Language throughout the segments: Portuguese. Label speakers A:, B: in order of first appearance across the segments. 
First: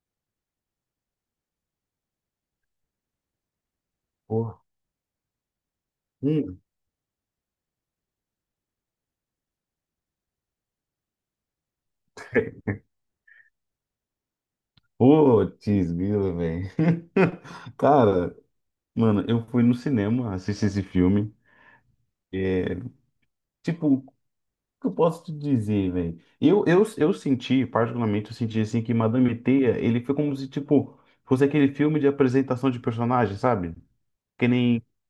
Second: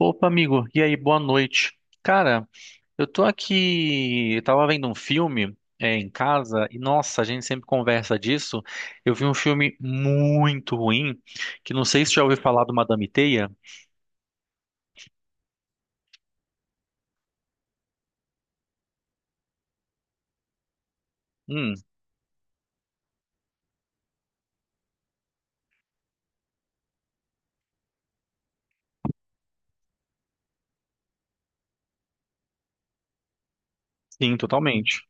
A: Opa, amigo. E aí, boa noite. Cara, eu
B: Pô,
A: tava vendo um filme em
B: hum,
A: casa e nossa, a gente sempre conversa disso. Eu vi um filme muito ruim, que não sei se já ouviu falar do Madame Teia.
B: putz, grila, velho. Cara, mano, eu fui no cinema assistir esse filme.
A: Hum,
B: Tipo, o que eu posso te dizer, velho? Eu senti, particularmente, eu senti assim que Madame Teia, ele foi como se, tipo, fosse aquele filme de apresentação de personagem, sabe?
A: sim,
B: Que nem
A: totalmente.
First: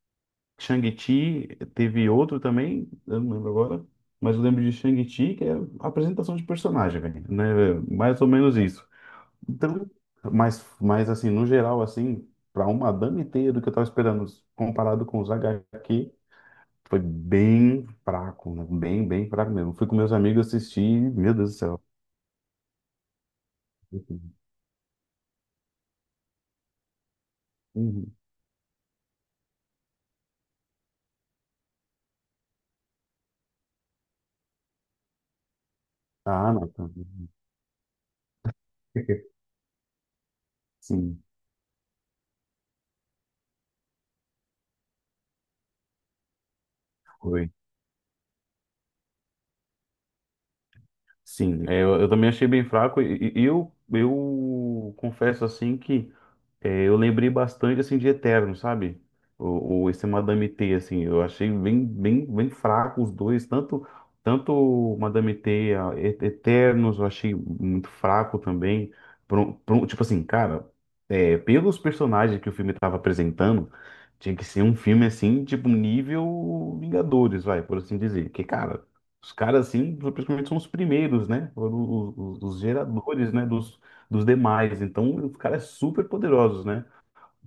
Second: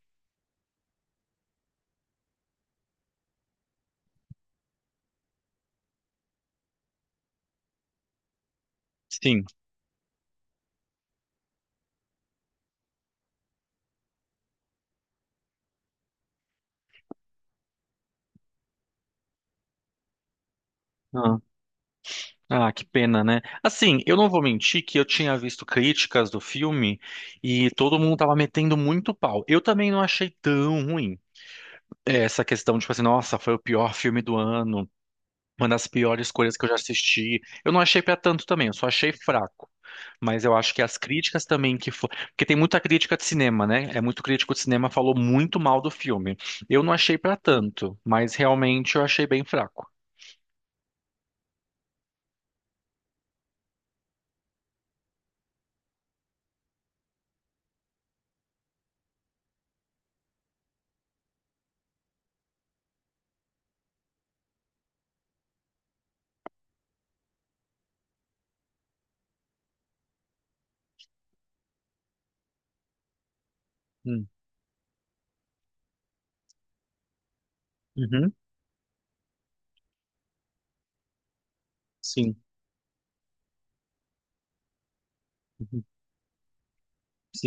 B: Shang-Chi, teve outro também, eu não lembro agora, mas eu lembro de Shang-Chi, que é apresentação de personagem, velho, né? Velho? Mais ou menos isso.
A: Sim.
B: Então, mas assim, no geral, assim, para um madame ter do que eu tava esperando, comparado com os H HQ, foi bem fraco, né? Bem fraco mesmo. Fui com meus amigos assistir, meu
A: Ah,
B: Deus do céu.
A: ah, que pena, né? Assim, eu não vou mentir que eu tinha visto críticas do filme e todo
B: Uhum.
A: mundo tava metendo muito pau. Eu também não achei tão ruim. Essa questão, tipo assim, nossa, foi o pior filme do ano. Uma das piores
B: Ah,
A: coisas que
B: não.
A: eu já
B: Tá.
A: assisti. Eu não achei pra tanto também, eu só achei fraco. Mas eu acho que as
B: Sim,
A: críticas também que foi. Porque tem muita crítica de cinema, né? É muito crítico de cinema, falou muito mal do filme. Eu não achei pra
B: foi.
A: tanto, mas realmente eu achei bem fraco.
B: Sim, é, eu também achei bem fraco e, e eu confesso assim que eu lembrei bastante assim de Eterno, sabe? O esse Madame T, assim, eu achei bem, bem fraco os dois, tanto Madame T, a Eternos, eu achei muito fraco também. Tipo assim, cara, pelos personagens que o filme estava apresentando,
A: Hum.
B: tinha que ser um filme assim, tipo nível Vingadores, vai, por assim dizer.
A: Uhum.
B: Que cara os caras, assim, principalmente são os primeiros, né? Foram
A: Sim.
B: os geradores, né? Dos demais. Então, os caras
A: Uhum.
B: super poderosos, né?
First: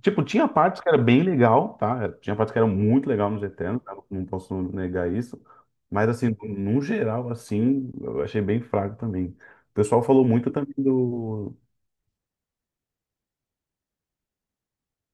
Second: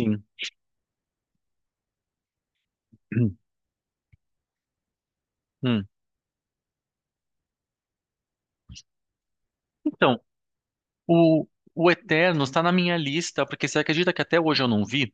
B: Tipo, tinha partes que era bem legal, tá? Tinha partes que era muito legal nos Eternos, tá? Não posso negar isso.
A: Hum.
B: Mas, assim, no geral, assim, eu achei bem fraco também. O pessoal
A: Então,
B: falou muito também
A: O,
B: do...
A: o eterno está na minha lista, porque você acredita que até hoje eu não vi?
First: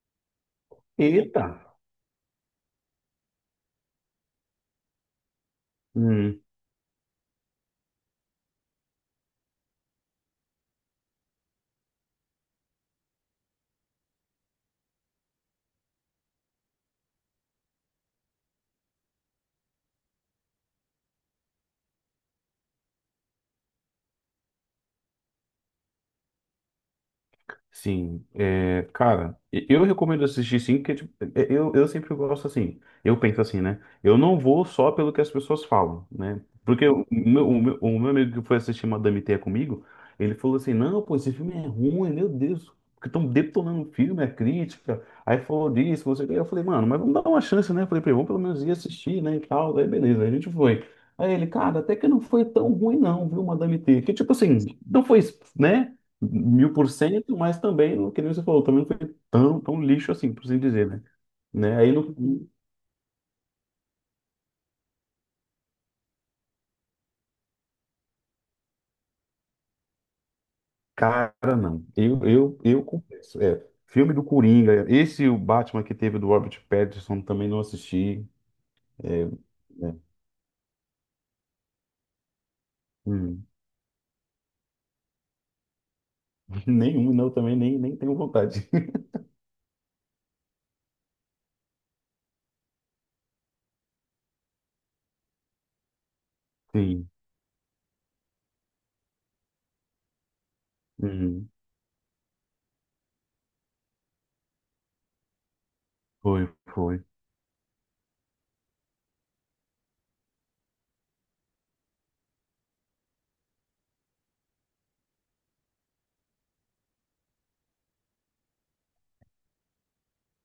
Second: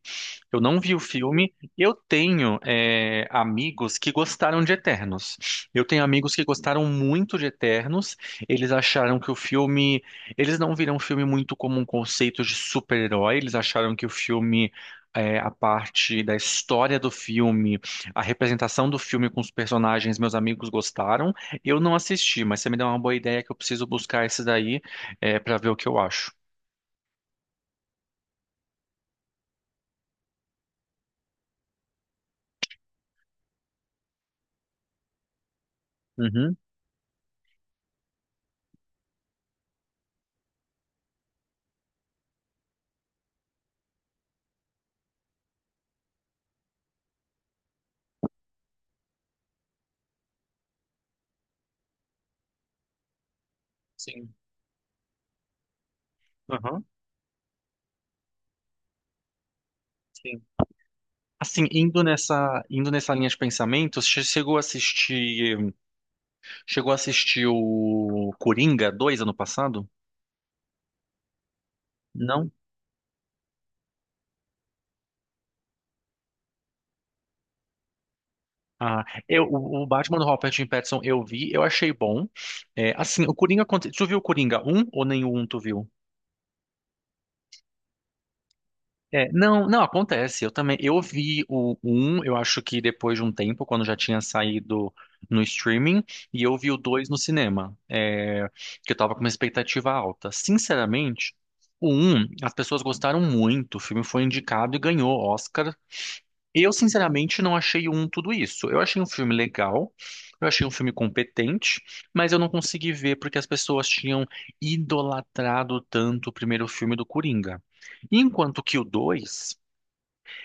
A: Eu não vi o filme.
B: Eita!
A: Eu tenho amigos que gostaram de Eternos. Eu tenho amigos
B: Hum.
A: que gostaram muito de Eternos. Eles acharam que o filme. Eles não viram o filme muito como um conceito de super-herói. Eles acharam que o filme. A parte da história do filme, a representação do filme com os personagens, meus amigos gostaram. Eu não assisti, mas você me deu uma boa ideia que eu preciso buscar esse daí para ver o que eu acho.
B: Sim, é, cara, eu recomendo assistir sim, porque tipo, eu sempre gosto assim, eu penso assim, né? Eu não vou só pelo que as pessoas falam, né?
A: Uhum.
B: Porque o meu amigo que foi assistir Madame Teia comigo, ele falou assim, não, pô, esse filme é ruim, meu Deus, porque estão detonando o filme, a crítica, aí falou disso, você... Eu falei, mano, mas vamos dar uma chance, né? Eu falei pra ele, vamos pelo menos ir assistir, né, e tal, aí beleza, aí a gente foi. Aí ele, cara, até que não foi tão ruim não, viu, Madame Teia, que tipo
A: Sim.
B: assim, não foi, né? mil
A: Aham.
B: por cento, mas também, que nem você falou, também não foi tão lixo assim,
A: Sim.
B: por assim dizer, né?
A: Assim,
B: Né? Aí no
A: indo nessa linha de pensamento, chegou a assistir o Coringa 2 ano passado?
B: cara, não. Eu,
A: Não?
B: eu, eu confesso. É, filme do Coringa, esse o Batman que teve do Robert Pattinson também não assisti.
A: Ah,
B: É,
A: eu, o
B: é,
A: Batman do Robert Pattinson eu vi, eu achei bom. É, assim, o
B: hum,
A: Coringa, tu viu o Coringa um ou nenhum um tu viu?
B: nenhum, não, também nem tenho vontade.
A: É, não, não acontece. Eu também, eu vi o um. Eu acho que depois de um tempo, quando já tinha saído no streaming, e eu vi o 2
B: Sim.
A: no cinema, que eu tava com uma expectativa alta. Sinceramente,
B: Uhum.
A: o um, as pessoas gostaram muito, o filme foi indicado e ganhou Oscar.
B: Foi,
A: Eu,
B: foi.
A: sinceramente, não achei um tudo isso. Eu achei um filme legal, eu achei um filme competente, mas eu não consegui ver porque as pessoas tinham idolatrado tanto o primeiro filme do Coringa. Enquanto que o 2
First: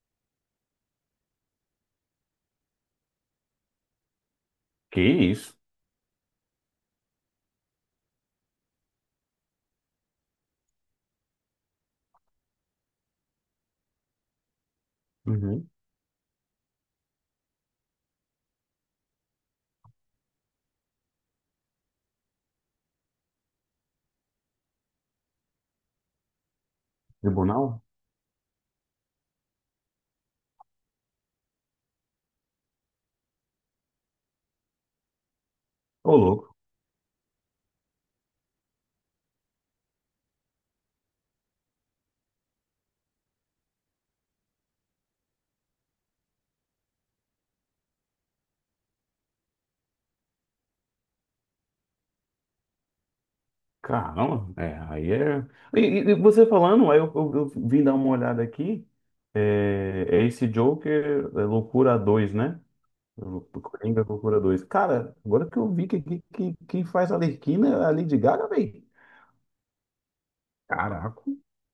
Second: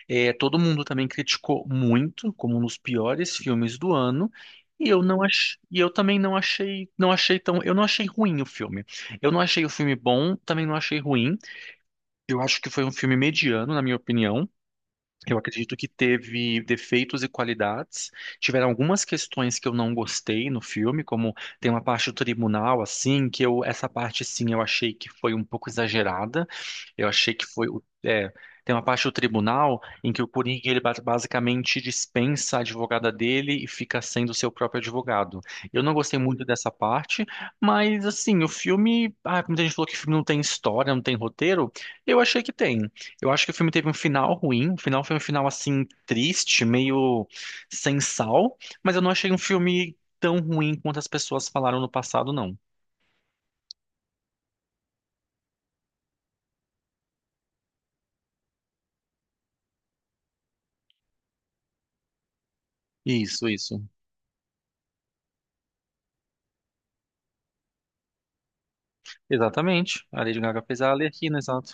A: todo mundo também criticou muito, como um dos piores filmes do ano.
B: Que isso?
A: E eu também não achei, eu não achei ruim o filme. Eu não achei o filme bom, também não achei ruim. Eu acho que foi um filme mediano, na minha opinião. Eu
B: Uhum.
A: acredito que teve defeitos e qualidades. Tiveram algumas questões que eu não gostei no filme, como tem uma parte do tribunal, assim, que eu, essa parte, sim, eu achei que foi um pouco exagerada. Eu achei que foi,
B: Tribunal?
A: tem uma parte do tribunal em que o Coringa, ele basicamente dispensa a advogada dele e fica sendo seu próprio advogado. Eu não
B: Ô,
A: gostei muito
B: louco.
A: dessa parte, mas, assim, o filme, ah, muita gente falou que o filme não tem história, não tem roteiro. Eu achei que tem. Eu acho que o filme teve um final ruim. O final foi um final assim triste, meio sem sal, mas eu não achei um filme tão ruim quanto as pessoas falaram no passado, não.
B: Caramba, é, aí é. E, e você falando, aí eu, eu vim dar uma olhada aqui. É, é esse Joker, é Loucura 2, né?
A: Isso, isso.
B: Coringa Loucura 2. Cara, agora que eu vi que, quem faz a Arlequina é a Lady Gaga, velho.
A: Exatamente. A Lady Gaga fez a
B: Caraca,
A: Arlequina, exato.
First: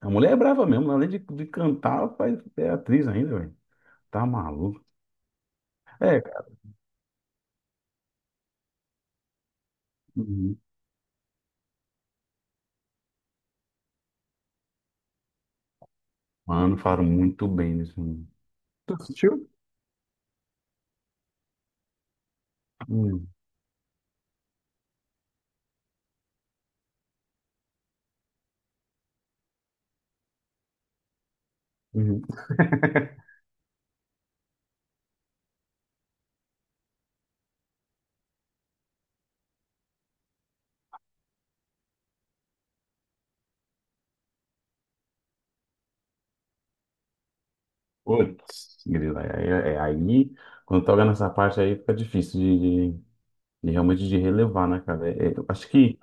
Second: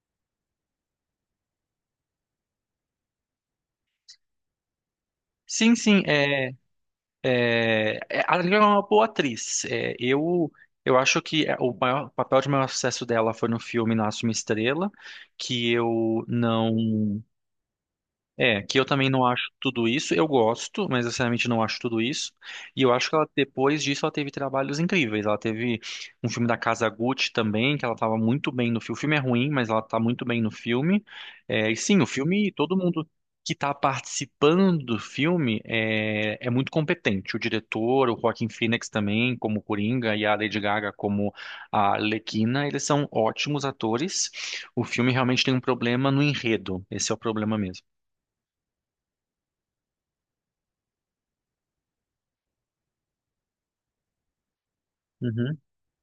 B: a mulher é brava mesmo, além de cantar, ela faz, é atriz ainda, velho. Tá maluco.
A: Sim, sim,
B: É, cara.
A: é, a Lady Gaga é uma boa atriz.
B: Uhum.
A: Eu acho que o maior o papel de maior sucesso dela foi no filme Nasce uma Estrela, que eu
B: Mano, falaram
A: não.
B: muito bem nesse filme.
A: É, que eu
B: Tu
A: também não acho
B: assistiu?
A: tudo isso. Eu gosto, mas eu sinceramente não acho tudo isso. E eu acho que
B: Uhum.
A: ela, depois disso, ela teve trabalhos incríveis. Ela teve um filme da Casa Gucci também, que ela estava muito bem no filme. O filme é ruim, mas ela está muito bem no filme. É, e sim, o
B: Uhum.
A: filme, todo mundo que está participando do filme é muito competente. O diretor, o Joaquin Phoenix também, como Coringa, e a Lady Gaga como a Arlequina, eles são ótimos atores. O filme realmente tem um problema no enredo. Esse é o problema mesmo.
B: Putz, grilo, aí, aí, quando toca nessa parte aí, fica difícil de, de realmente de relevar, né, cara? É, é, eu
A: Uhum.
B: acho que,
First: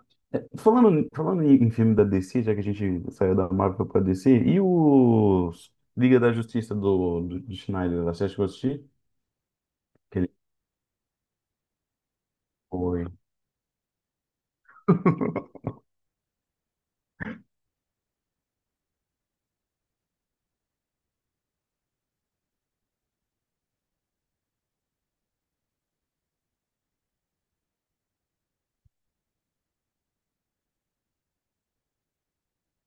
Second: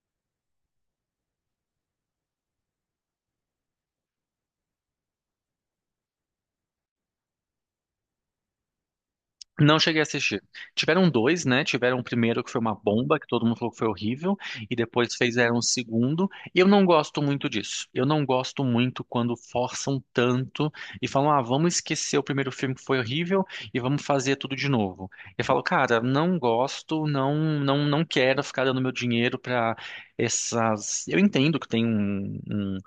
B: falando em, em filme da DC, já que a gente saiu da Marvel pra DC, e os Liga da Justiça do Schneider, você acha que eu assisti?
A: Não cheguei a
B: Que ele
A: assistir. Tiveram dois, né? Tiveram o primeiro que foi uma
B: foi...
A: bomba, que todo mundo falou que foi horrível, e depois fizeram o segundo. E eu não gosto muito disso. Eu não gosto muito quando forçam tanto e falam, ah, vamos esquecer o primeiro filme que foi horrível e vamos fazer tudo de novo. Eu falo, cara, não gosto, não, não, não quero ficar dando meu dinheiro pra essas. Eu entendo que tem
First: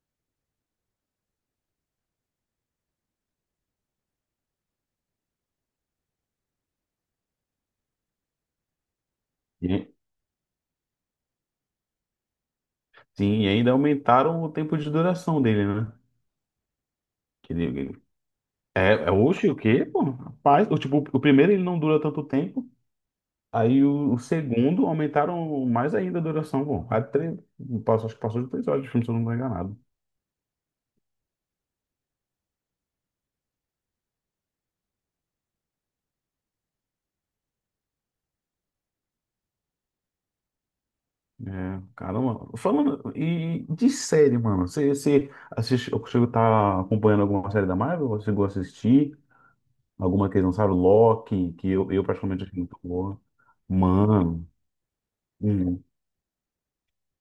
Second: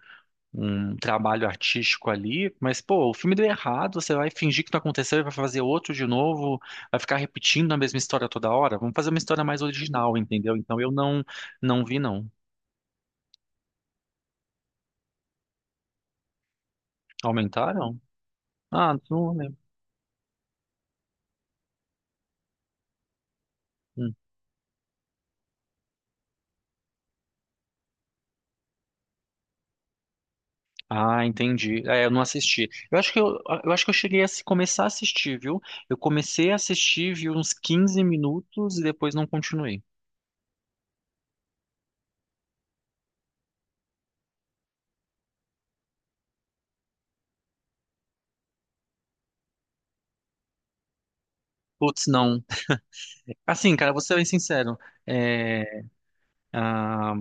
A: um trabalho artístico ali, mas pô, o filme deu errado, você vai fingir que não aconteceu e vai fazer outro de novo, vai ficar repetindo a mesma história toda hora. Vamos fazer uma história mais
B: E-
A: original, entendeu? Então eu não não, vi não.
B: sim, e ainda aumentaram o tempo de duração dele, né? Que ele,
A: Aumentaram?
B: é,
A: Ah,
B: é,
A: não
B: oxe, o
A: lembro.
B: quê, pô? Rapaz, o, tipo, o primeiro ele não dura tanto tempo, aí
A: Hum.
B: o segundo aumentaram mais ainda a duração. Bom, quase três, acho que passou de 3 horas de filme, se eu não estou enganado.
A: Ah, entendi. É, eu não assisti. Eu acho que eu cheguei a começar a assistir, viu? Eu comecei a assistir, vi uns 15 minutos e depois não continuei.
B: É, caramba. Falando e de série, mano. Você assiste, eu consigo tá acompanhando alguma série da Marvel? Você chegou a assistir? Alguma que eles lançaram? Loki, que eu
A: Putz, não.
B: praticamente achei muito boa.
A: Assim, cara, vou ser bem
B: Mano.
A: sincero. É,
B: Hum.
A: ah,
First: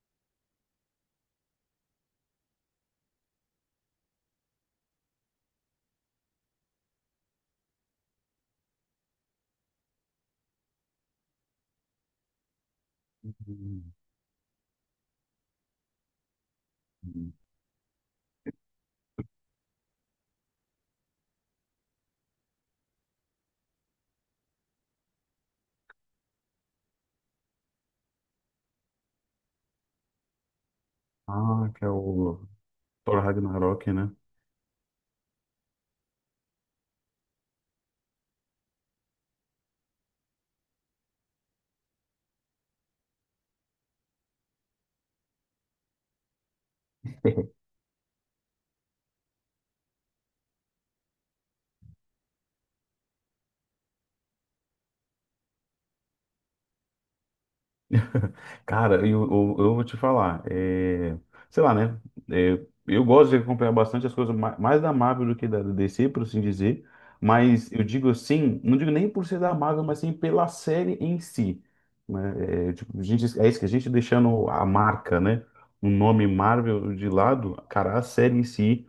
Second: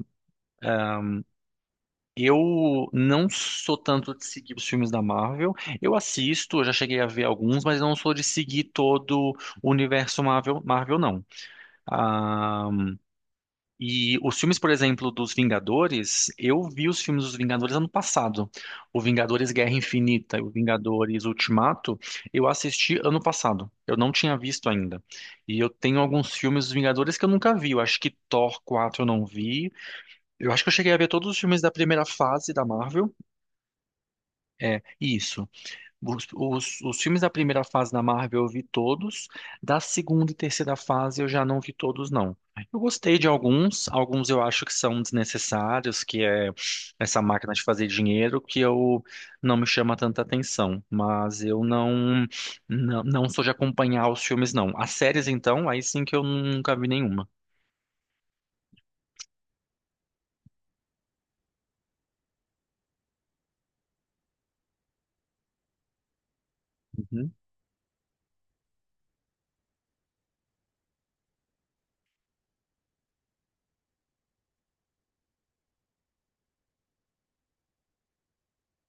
A: Eu não sou tanto de seguir os filmes da Marvel. Eu assisto, eu já cheguei a ver alguns, mas não sou de seguir todo o universo Marvel não. Ah,
B: Hum.
A: e os filmes, por exemplo, dos Vingadores, eu vi os filmes
B: Hum.
A: dos Vingadores ano passado. O Vingadores Guerra Infinita e o Vingadores Ultimato, eu assisti ano passado. Eu não tinha visto ainda. E eu tenho alguns filmes dos Vingadores que eu nunca vi. Eu acho que Thor 4 eu não vi. Eu acho que eu cheguei a ver todos os filmes da
B: Ah, que é
A: primeira
B: o
A: fase da Marvel.
B: Thor Ragnarok, né?
A: É, isso. Os filmes da primeira fase da Marvel eu vi todos, da segunda e terceira fase eu já não vi todos, não. Eu gostei de alguns, alguns eu acho que são desnecessários, que é essa máquina de fazer dinheiro, que eu não me chama tanta atenção, mas eu não, não, não sou de acompanhar os filmes, não. As séries, então, aí sim que eu nunca vi nenhuma.
B: Cara, eu vou te falar, sei lá, né? é, eu gosto de acompanhar bastante as coisas mais da Marvel do que da DC, por assim dizer.
A: Uhum.
B: Mas eu digo assim, não digo nem por ser da Marvel, mas sim pela série em si. Né? É, tipo, a gente, é isso que a gente deixando a marca, né? O nome Marvel de lado, cara, a série em si.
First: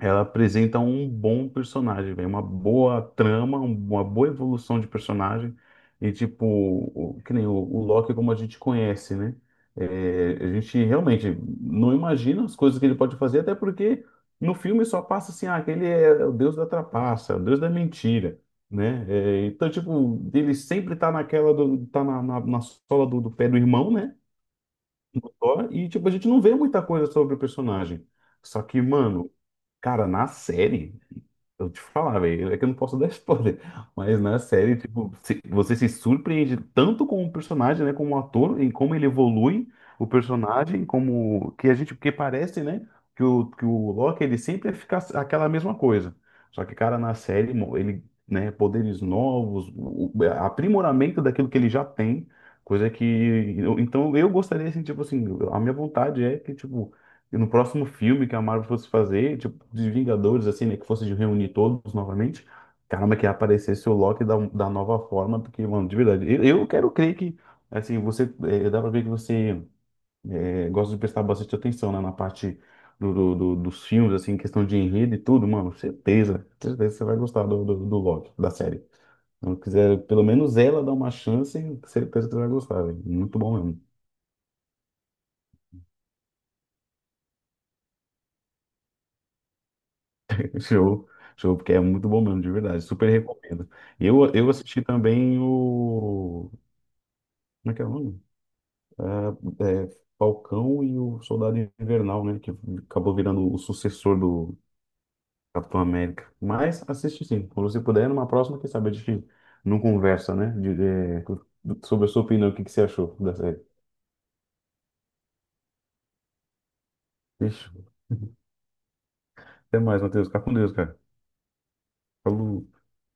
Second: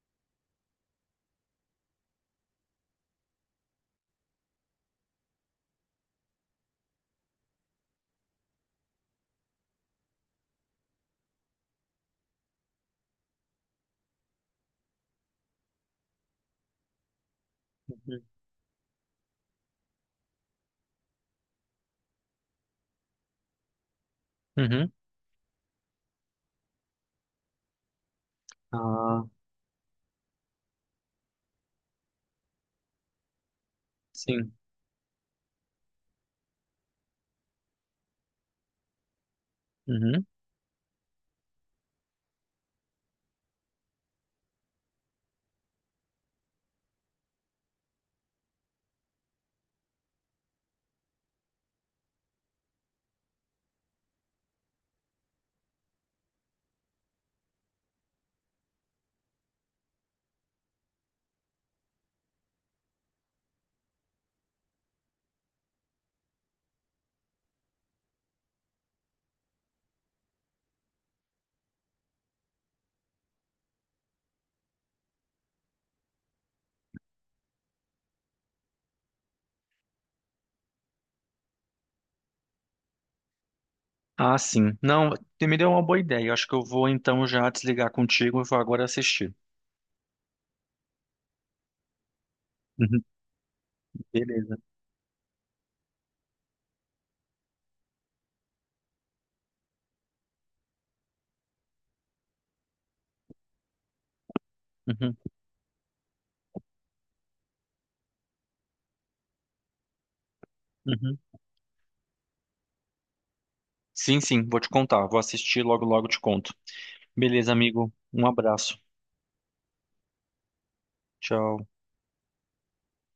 B: Ela apresenta um bom personagem, velho, uma boa trama, uma boa evolução de personagem. E, tipo, que nem o, o Loki, como a gente conhece, né? É, a gente realmente não imagina as coisas que ele pode fazer, até porque no filme só passa assim: ah, que ele é o deus da trapaça, o deus da
A: Uhum.
B: mentira, né? É, então, tipo, ele sempre tá naquela, do, tá na, na sola do, do pé do irmão, né?
A: Uhum.
B: Só e, tipo, a gente não vê muita coisa sobre o personagem. Só que,
A: Ah,
B: mano, cara, na série, eu te falar, velho, é que eu não posso dar spoiler, mas na
A: sim.
B: série, tipo, você se surpreende tanto com o personagem, né, como o ator, em como ele evolui o
A: Uhum.
B: personagem, como que a gente, porque parece, né, que o Loki, ele sempre fica aquela mesma coisa. Só que, cara, na série, ele, né, poderes novos, aprimoramento daquilo que ele já tem, coisa que então eu gostaria assim, tipo assim, a minha vontade é que tipo no próximo filme que a Marvel fosse fazer, tipo de Vingadores assim, né, que fosse de reunir todos novamente, caramba, que aparecesse o Loki da, da nova forma, porque mano, de verdade, eu quero crer que assim, você dá pra ver que você gosta de prestar bastante atenção, né, na parte do, dos filmes assim, questão de enredo e tudo, mano, certeza, certeza que você vai gostar do, do Loki da série. Não quiser, pelo menos ela dá uma chance, certeza que você vai gostar, velho. Muito bom mesmo.
A: Ah, sim. Não, me deu uma boa ideia. Eu acho que eu vou então já desligar contigo e vou agora assistir.
B: Show, show, porque é muito bom mesmo, de verdade.
A: Uhum.
B: Super recomendo. Eu
A: Beleza.
B: assisti também o. Como é que é o nome? É, Falcão e o Soldado Invernal, né? Que acabou virando o sucessor do
A: Uhum,
B: Capitão América. Mas assiste sim, quando você puder, numa próxima, quem sabe a gente não conversa, né? De,
A: uhum.
B: sobre a sua opinião, o que que você achou da série.
A: Sim, sim, vou te contar. Vou assistir logo te conto. Beleza,
B: Fechou.
A: amigo. Um abraço.
B: Até mais, Matheus. Fica com Deus, cara.
A: Tchau.
B: Falou.